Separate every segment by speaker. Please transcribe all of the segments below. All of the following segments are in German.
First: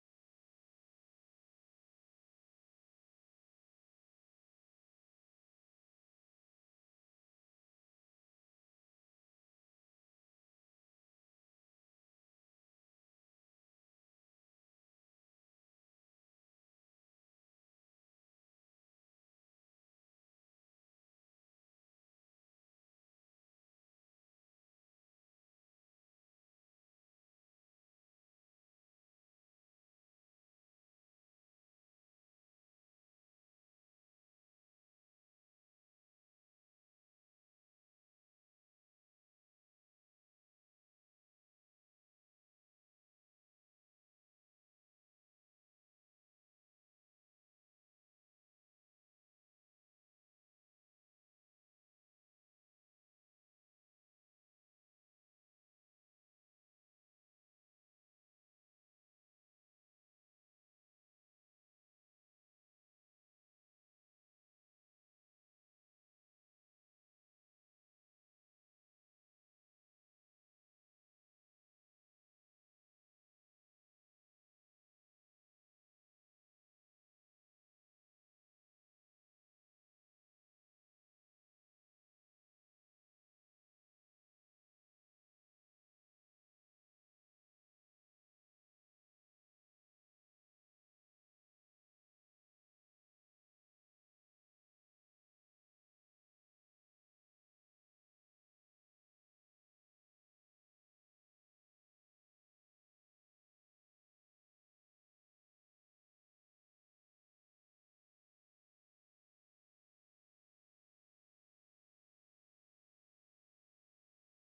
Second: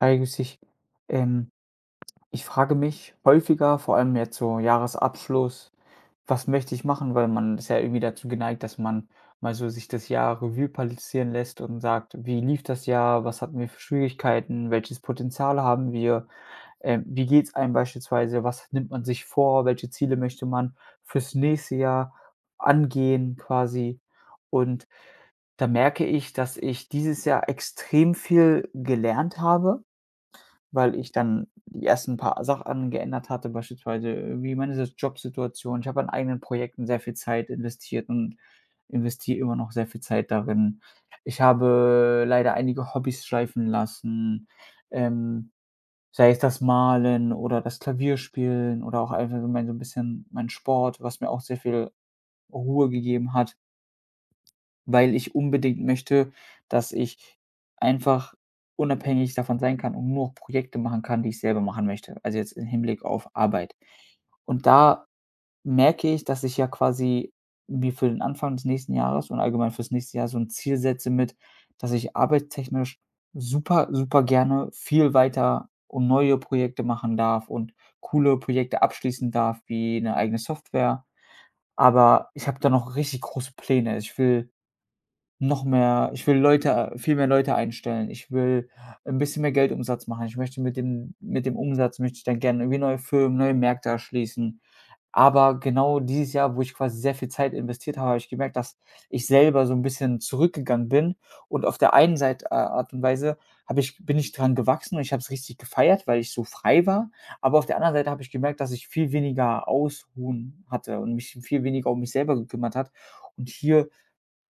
Speaker 1: Eigentlich, ähm ich frage mich häufiger, vor allem jetzt so Jahresabschluss: „Was möchte ich machen?“ Weil man ist ja irgendwie dazu geneigt, dass man mal so sich das Jahr Revue passieren lässt und sagt: „Wie lief das Jahr? Was hatten wir für Schwierigkeiten? Welches Potenzial haben wir? Wie geht's einem beispielsweise? Was nimmt man sich vor? Welche Ziele möchte man fürs nächste Jahr angehen quasi?“ Und da merke ich, dass ich dieses Jahr extrem viel gelernt habe, weil ich dann die ersten paar Sachen geändert hatte, beispielsweise wie meine S Jobsituation. Ich habe an eigenen Projekten sehr viel Zeit investiert und investiere immer noch sehr viel Zeit darin. Ich habe leider einige Hobbys schleifen lassen, ähm, sei es das Malen oder das Klavierspielen oder auch einfach so mein so ein bisschen mein Sport, was mir auch sehr viel Ruhe gegeben hat, weil ich unbedingt möchte, dass ich einfach unabhängig davon sein kann und nur Projekte machen kann, die ich selber machen möchte. Also jetzt im Hinblick auf Arbeit. Und da merke ich, dass ich ja quasi mir für den Anfang des nächsten Jahres und allgemein fürs nächste Jahr so ein Ziel setze mit, dass ich arbeitstechnisch super, super gerne viel weiter und neue Projekte machen darf und coole Projekte abschließen darf, wie eine eigene Software. Aber ich habe da noch richtig große Pläne. Ich will Leute, viel mehr Leute einstellen. Ich will ein bisschen mehr Geldumsatz machen. Ich möchte mit dem Umsatz möchte ich dann gerne irgendwie neue Firmen, neue Märkte erschließen. Aber genau dieses Jahr, wo ich quasi sehr viel Zeit investiert habe, habe ich gemerkt, dass ich selber so ein bisschen zurückgegangen bin und auf der einen Seite Art und Weise habe ich bin ich dran gewachsen und ich habe es richtig gefeiert, weil ich so frei war. Aber auf der anderen Seite habe ich gemerkt, dass ich viel weniger Ausruhen hatte und mich viel weniger um mich selber gekümmert hat. Und hier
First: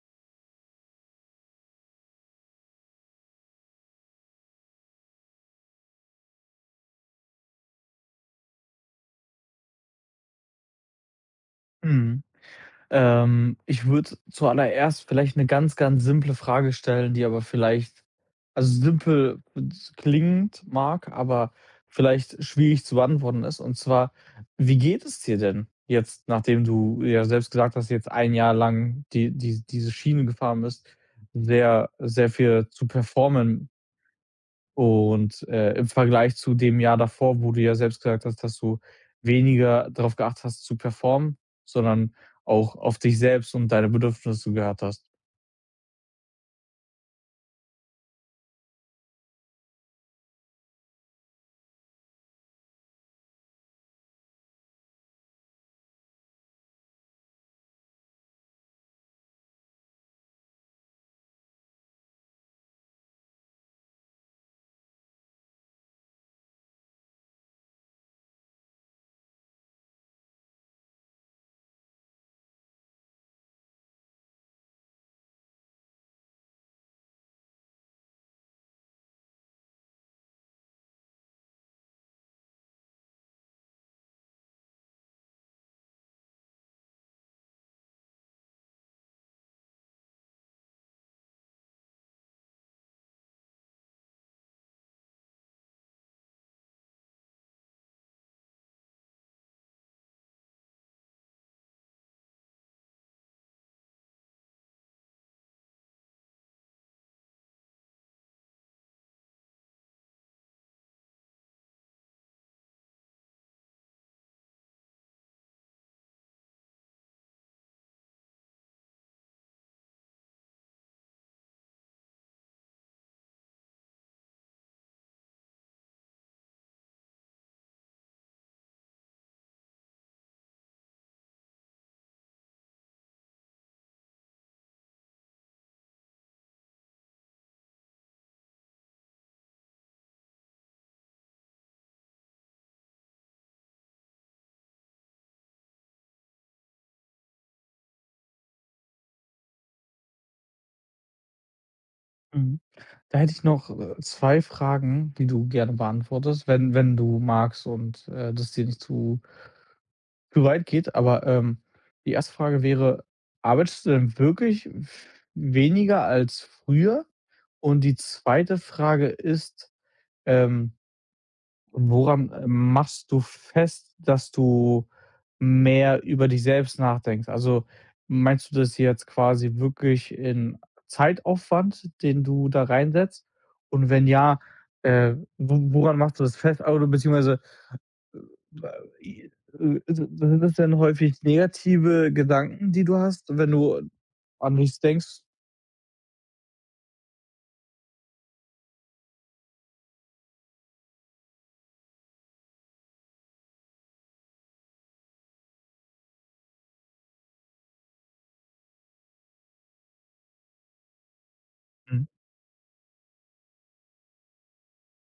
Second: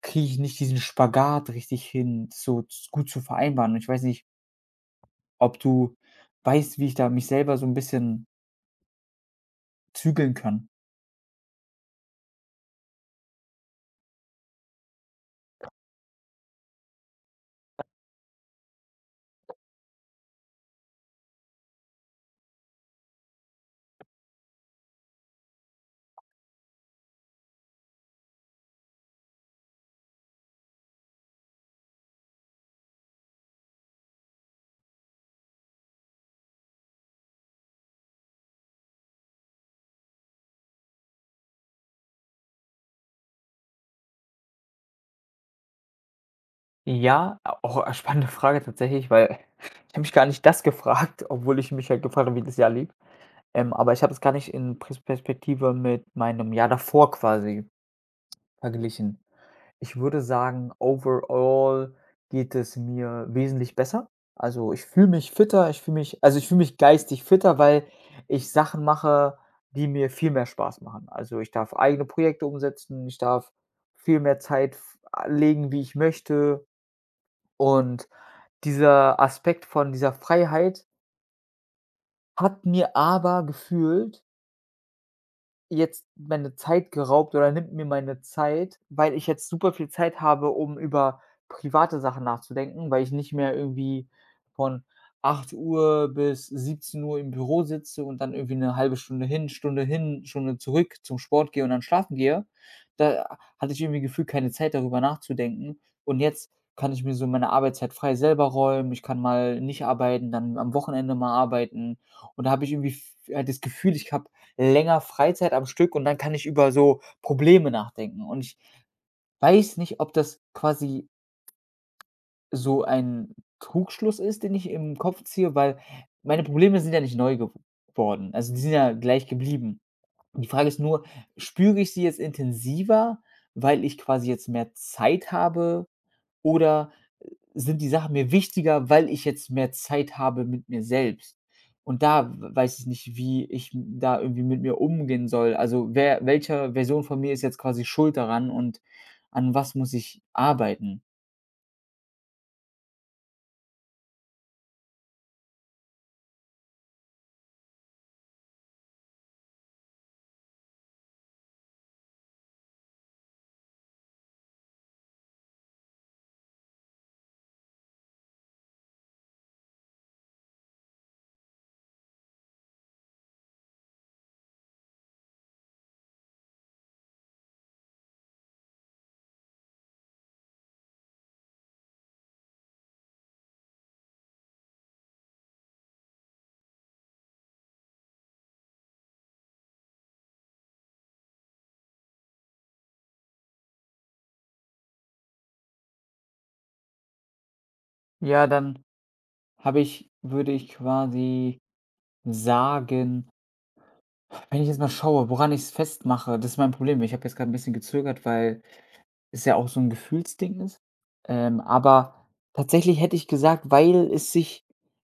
Speaker 1: kriege ich nicht diesen Spagat richtig hin, so z gut zu vereinbaren. Und ich weiß nicht, ob du weißt, wie ich da mich selber so ein bisschen zügeln kann?
Speaker 2: Mhm. Ich würde zuallererst vielleicht eine ganz, ganz simple Frage stellen, die aber vielleicht simpel klingend mag, aber vielleicht schwierig zu beantworten ist. Und zwar: Wie geht es dir denn jetzt, nachdem du ja selbst gesagt hast, jetzt ein Jahr lang die diese Schiene gefahren bist, sehr sehr viel zu performen und, im Vergleich zu dem Jahr davor, wo du ja selbst gesagt hast, dass du weniger darauf geachtet hast zu performen, sondern auch auf dich selbst und deine Bedürfnisse gehört hast.
Speaker 1: Ja, auch, spannende Frage tatsächlich, weil ich habe mich gar nicht das gefragt, obwohl ich mich halt gefragt habe, wie das Jahr lief. Aber ich habe es gar nicht in Perspektive mit meinem Jahr davor quasi verglichen. Ich würde sagen, overall geht es mir wesentlich besser. Also, ich fühle mich fitter, ich fühle mich also, ich fühle mich geistig fitter, weil ich Sachen mache, die mir viel mehr Spaß machen. Also, ich darf eigene Projekte umsetzen, ich darf viel mehr Zeit f legen, wie ich möchte. Und dieser Aspekt von dieser Freiheit hat mir aber gefühlt jetzt meine Zeit geraubt oder nimmt mir meine Zeit, weil ich jetzt super viel Zeit habe, um über private Sachen nachzudenken, weil ich nicht mehr irgendwie von 8 Uhr bis 17 Uhr im Büro sitze und dann irgendwie eine halbe Stunde hin, Stunde hin, Stunde zurück zum Sport gehe und dann schlafen gehe. Da hatte ich irgendwie Gefühl, keine Zeit, darüber nachzudenken. Und jetzt kann ich mir so meine Arbeitszeit frei selber räumen. Ich kann mal nicht arbeiten, dann am Wochenende mal arbeiten. Und da habe ich irgendwie f das Gefühl, ich habe länger Freizeit am Stück und dann kann ich über so Probleme nachdenken. Und ich weiß nicht, ob das quasi so ein Trugschluss ist, den ich im Kopf ziehe, weil meine Probleme sind ja nicht neu gew worden. Also, die sind ja gleich geblieben. Die Frage ist nur, spüre ich sie jetzt intensiver, weil ich quasi jetzt mehr Zeit habe, oder sind die Sachen mir wichtiger, weil ich jetzt mehr Zeit habe mit mir selbst? Und da w weiß ich nicht, wie ich m da irgendwie mit mir umgehen soll. Also, wer welche Version von mir ist jetzt quasi schuld daran und an was muss ich arbeiten?
Speaker 2: Mhm. Da hätte ich noch, 2 Fragen, die du gerne beantwortest, wenn du magst und, das dir nicht zu weit geht. Aber, die erste Frage wäre: Arbeitest du denn wirklich weniger als früher? Und die zweite Frage ist, ähm woran, machst du fest, dass du mehr über dich selbst nachdenkst? Also, meinst du das jetzt quasi wirklich in Zeitaufwand, den du da reinsetzt? Und wenn ja, wo woran machst du das fest? Oder beziehungsweise, äh, sind das denn häufig negative Gedanken, die du hast, wenn du an nichts denkst?
Speaker 1: Ja, dann habe ich würde ich quasi sagen, wenn ich jetzt mal schaue, woran ich es festmache, das ist mein Problem. Ich habe jetzt gerade ein bisschen gezögert, weil es ja auch so 'n Gefühlsding ist.
Speaker 2: Mhm.
Speaker 1: Aber tatsächlich hätte ich gesagt, weil es sich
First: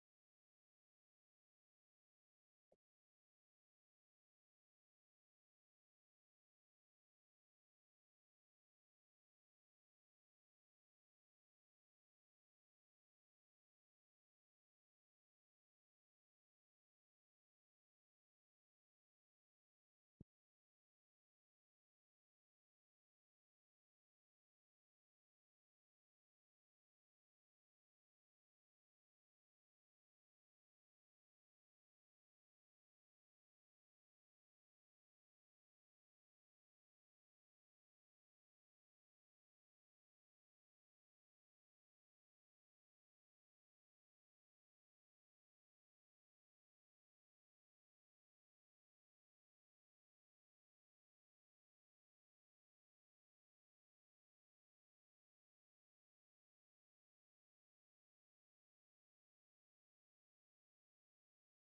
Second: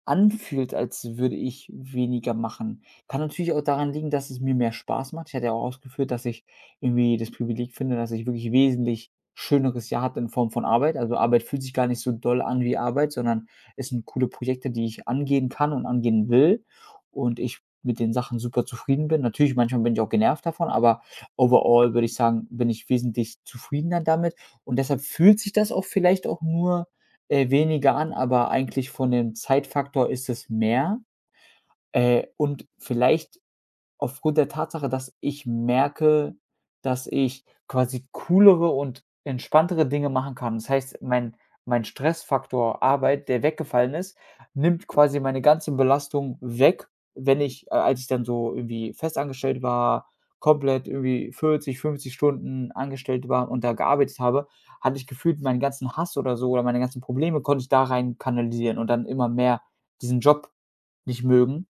Speaker 1: anfühlt, als würde ich weniger machen. Kann natürlich auch daran liegen, dass es mir mehr Spaß macht. Ich hatte ja auch ausgeführt, dass ich irgendwie das Privileg finde, dass ich wirklich wesentlich schöneres Jahr hatte in Form von Arbeit. Also, Arbeit fühlt sich gar nicht so doll an wie Arbeit, sondern es sind coole Projekte, die ich angehen kann und angehen will, und ich mit den Sachen super zufrieden bin. Natürlich, manchmal bin ich auch genervt davon, aber overall würde ich sagen, bin ich wesentlich zufriedener damit, und deshalb fühlt sich das auch vielleicht auch nur, weniger an, aber eigentlich von dem Zeitfaktor ist es mehr. Und vielleicht aufgrund der Tatsache, dass ich merke, dass ich quasi coolere und entspanntere Dinge machen kann. Das heißt, mein Stressfaktor Arbeit, der weggefallen ist, nimmt quasi meine ganze Belastung weg. Wenn ich, als ich dann so irgendwie festangestellt war, komplett irgendwie 40, 50 Stunden angestellt war und da gearbeitet habe, hatte ich gefühlt meinen ganzen Hass oder so oder meine ganzen Probleme konnte ich da rein kanalisieren und dann immer mehr diesen Job nicht mögen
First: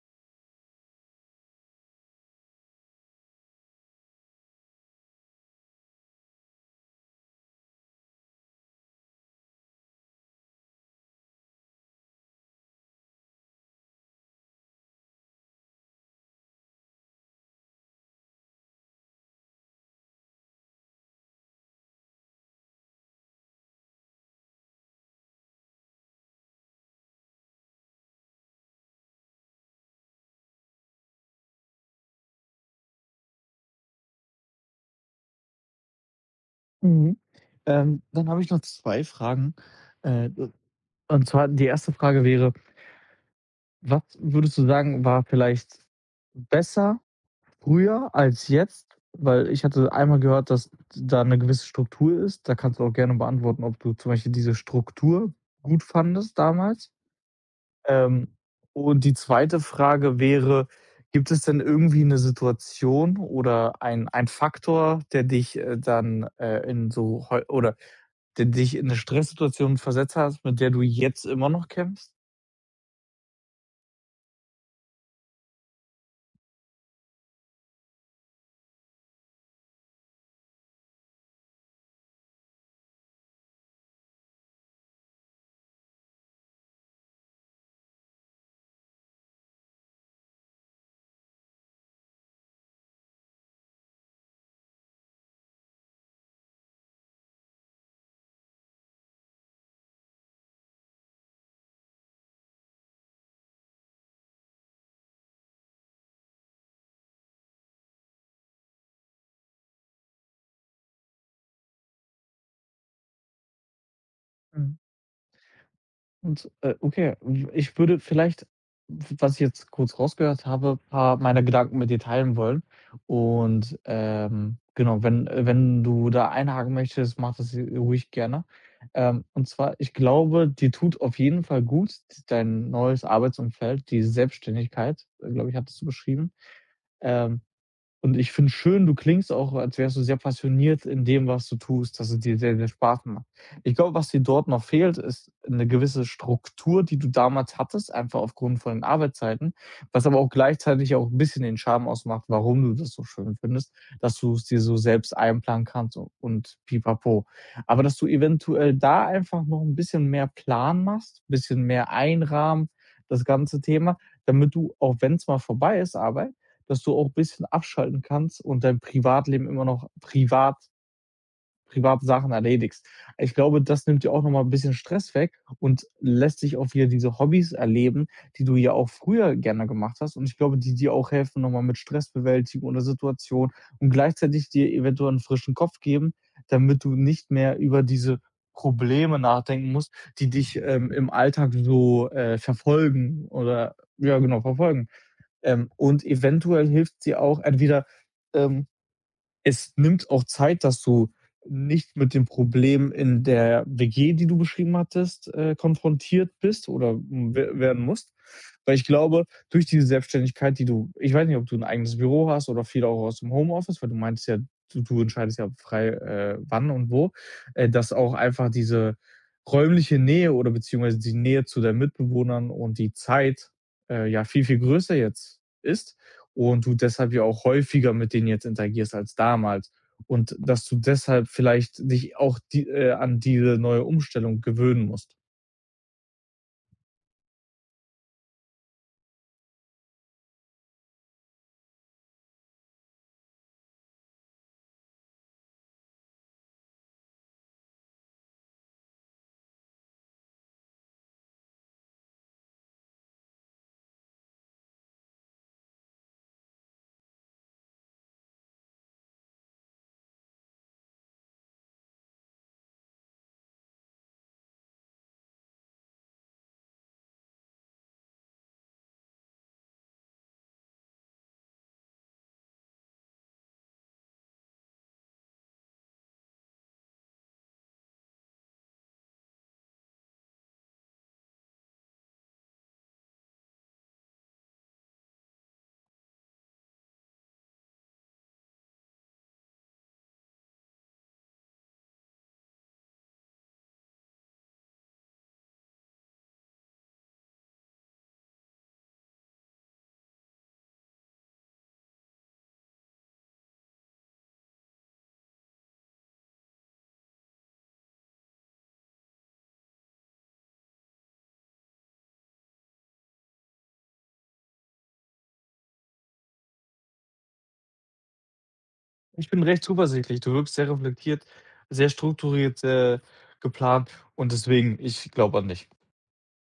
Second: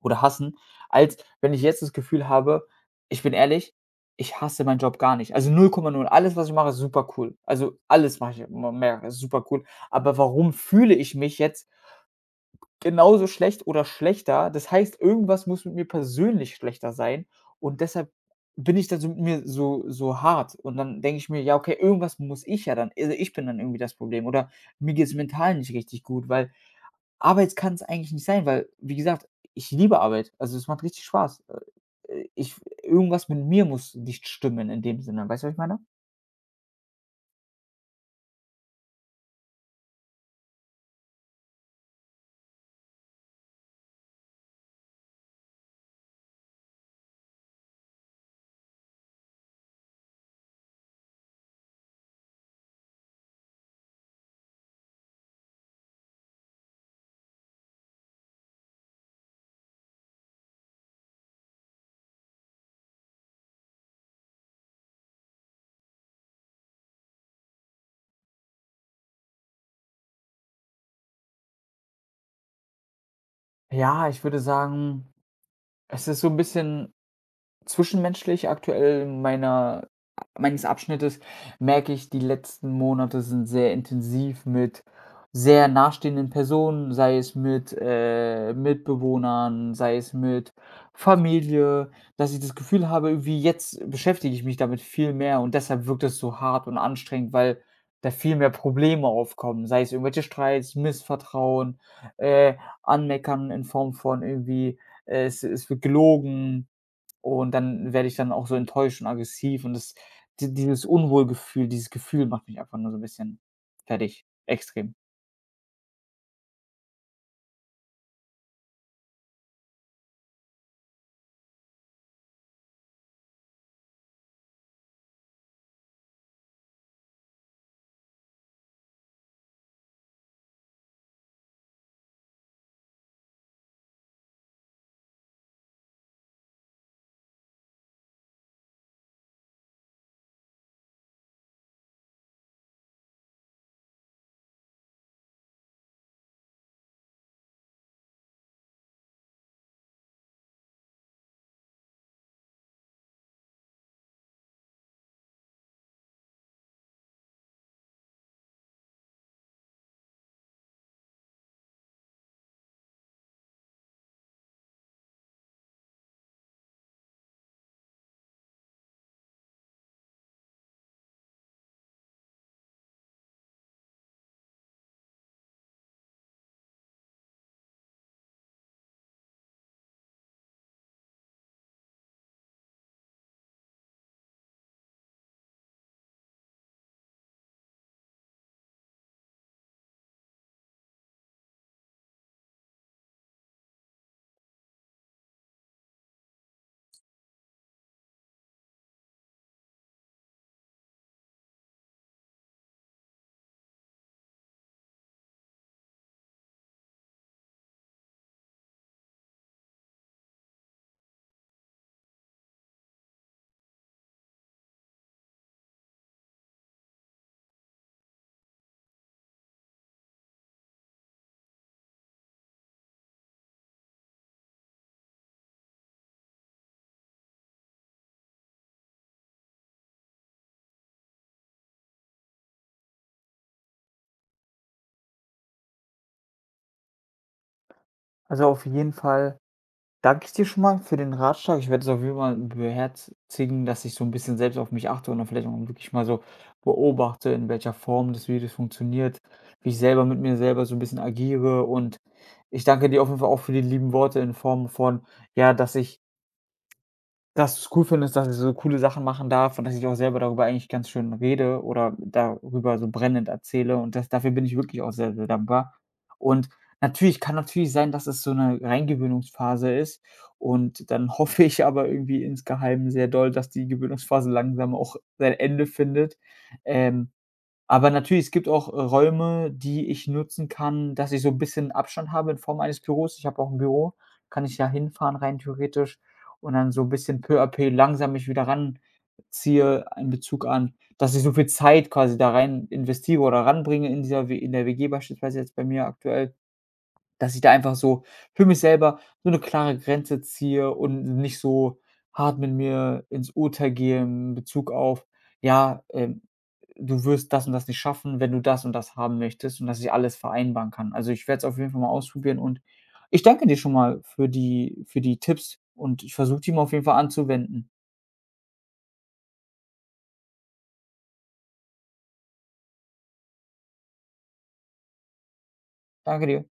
Speaker 1: oder hassen, als wenn ich jetzt das Gefühl habe. Ich bin ehrlich, ich hasse meinen Job gar nicht. Also null Komma null. Alles, was ich mache, ist super cool. Also alles mache ich immer mehr, ist super cool. Aber warum fühle ich mich jetzt genauso schlecht oder schlechter? Das heißt, irgendwas muss mit mir persönlich schlechter sein, und deshalb bin ich da so mit mir so hart und dann denke ich mir: „Ja, okay, irgendwas muss ich ja dann, also ich bin dann irgendwie das Problem oder mir geht's mental nicht richtig gut, weil, aber jetzt kann es eigentlich nicht sein, weil, wie gesagt, ich liebe Arbeit. Also, es macht richtig Spaß. Ich Irgendwas mit mir muss nicht stimmen in dem Sinne.“ Weißt du, was ich meine?
Speaker 2: Mhm. Dann habe ich noch 2 Fragen. Äh, Und zwar die erste Frage wäre: Was würdest du sagen, war vielleicht besser früher als jetzt? Weil ich hatte einmal gehört, dass da eine gewisse Struktur ist. Da kannst du auch gerne beantworten, ob du zum Beispiel diese Struktur gut fandest damals. Ähm, und die zweite Frage wäre, gibt es denn irgendwie eine Situation oder ein Faktor, der dich, dann, in so heu oder der dich in eine Stresssituation versetzt hast, mit der du jetzt immer noch kämpfst?
Speaker 1: Ja, ich würde sagen, es ist so ein bisschen zwischenmenschlich. Aktuell meiner meines Abschnittes merke ich, die letzten Monate sind sehr intensiv mit sehr nahestehenden Personen, sei es mit, Mitbewohnern, sei es mit Familie, dass ich das Gefühl habe, irgendwie jetzt beschäftige ich mich damit viel mehr und deshalb wirkt es so hart und anstrengend, weil da viel mehr Probleme aufkommen, sei es irgendwelche Streits, Missvertrauen, äh, Anmeckern in Form von irgendwie, es wird gelogen, und dann werde ich dann auch so enttäuscht und aggressiv, und das di dieses Unwohlgefühl, dieses Gefühl macht mich einfach nur so ein bisschen fertig,
Speaker 2: Mhm.
Speaker 1: extrem.
Speaker 2: Und, okay, w ich würde vielleicht, w was ich jetzt kurz rausgehört habe, ein paar meiner Gedanken mit dir teilen wollen. Und, genau, wenn wenn du da einhaken möchtest, mach das, ruhig gerne. Und zwar, ich glaube, dir tut auf jeden Fall gut, d dein neues Arbeitsumfeld, die Selbstständigkeit, glaube ich, hattest du beschrieben. Ähm und ich finde schön, du klingst auch, als wärst du sehr passioniert in dem, was du tust, dass es dir sehr, sehr Spaß macht. Ich glaube, was dir dort noch fehlt, ist eine gewisse Struktur, die du damals hattest, einfach aufgrund von den Arbeitszeiten, was aber auch gleichzeitig auch ein bisschen den Charme ausmacht, warum du das so schön findest, dass du es dir so selbst einplanen kannst u und pipapo. Aber dass du eventuell da einfach noch ein bisschen mehr Plan machst, ein bisschen mehr einrahmen, das ganze Thema, damit du, auch wenn es mal vorbei ist, Arbeit, dass du auch ein bisschen abschalten kannst und dein Privatleben immer noch privat Sachen erledigst. Ich glaube, das nimmt dir auch noch mal 'n bisschen Stress weg und lässt dich auch wieder diese Hobbys erleben, die du ja auch früher gerne gemacht hast. Und ich glaube, die dir auch helfen, noch mal mit Stressbewältigung oder Situation und gleichzeitig dir eventuell einen frischen Kopf geben, damit du nicht mehr über diese Probleme nachdenken musst, die dich, im Alltag so, verfolgen oder ja, genau, verfolgen. Und eventuell hilft sie auch entweder, ähm, es nimmt auch Zeit, dass du nicht mit dem Problem in der WG, die du beschrieben hattest, konfrontiert bist oder, hm, we werden musst. Weil ich glaube, durch diese Selbstständigkeit, die du ich weiß nicht, ob du ein eigenes Büro hast oder viel auch aus dem Homeoffice, weil du meintest ja, du entscheidest ja frei, wann und wo, dass auch einfach diese räumliche Nähe oder beziehungsweise die Nähe zu deinen Mitbewohnern und die Zeit, ja viel, viel größer jetzt ist und du deshalb ja auch häufiger mit denen jetzt interagierst als damals. Und dass du deshalb vielleicht dich auch die, an diese neue Umstellung gewöhnen musst.
Speaker 1: Also, auf jeden Fall danke ich dir schon mal für den Ratschlag. Ich werde es auf jeden Fall beherzigen, dass ich so ein bisschen selbst auf mich achte und dann vielleicht auch wirklich mal so beobachte, in welcher Form das Videos funktioniert, wie ich selber mit mir selber so ein bisschen agiere. Und ich danke dir auf jeden Fall auch für die lieben Worte in Form von, ja, dass du's cool findest, dass ich so coole Sachen machen darf und dass ich auch selber darüber eigentlich ganz schön rede oder darüber so brennend erzähle, und das, dafür bin ich wirklich auch sehr, sehr dankbar. Und natürlich kann natürlich sein, dass es so 'ne Reingewöhnungsphase ist, und dann hoffe ich aber irgendwie insgeheim sehr doll, dass die Gewöhnungsphase langsam auch sein Ende findet. ähm aber natürlich, es gibt auch, Räume, die ich nutzen kann, dass ich so ein bisschen Abstand habe in Form eines Büros. Ich habe auch ein Büro, kann ich ja hinfahren rein theoretisch, und dann so ein bisschen peu à peu langsam mich wieder ranziehe in Bezug an, dass ich so viel Zeit quasi da rein investiere oder ranbringe in dieser W in der WG beispielsweise, jetzt bei mir aktuell. Dass ich da einfach so für mich selber so eine klare Grenze ziehe und nicht so hart mit mir ins Urteil gehe in Bezug auf: „Ja, du wirst das und das nicht schaffen, wenn du das und das haben möchtest“, und dass ich alles vereinbaren kann. Also, ich werde es auf jeden Fall mal ausprobieren, und ich danke dir schon mal für die Tipps, und ich versuche, die mal auf jeden Fall anzuwenden.
Speaker 2: Ich bin recht zuversichtlich. Du wirkst sehr reflektiert, sehr strukturiert, geplant und deswegen, ich glaube an dich.
Speaker 1: Danke dir.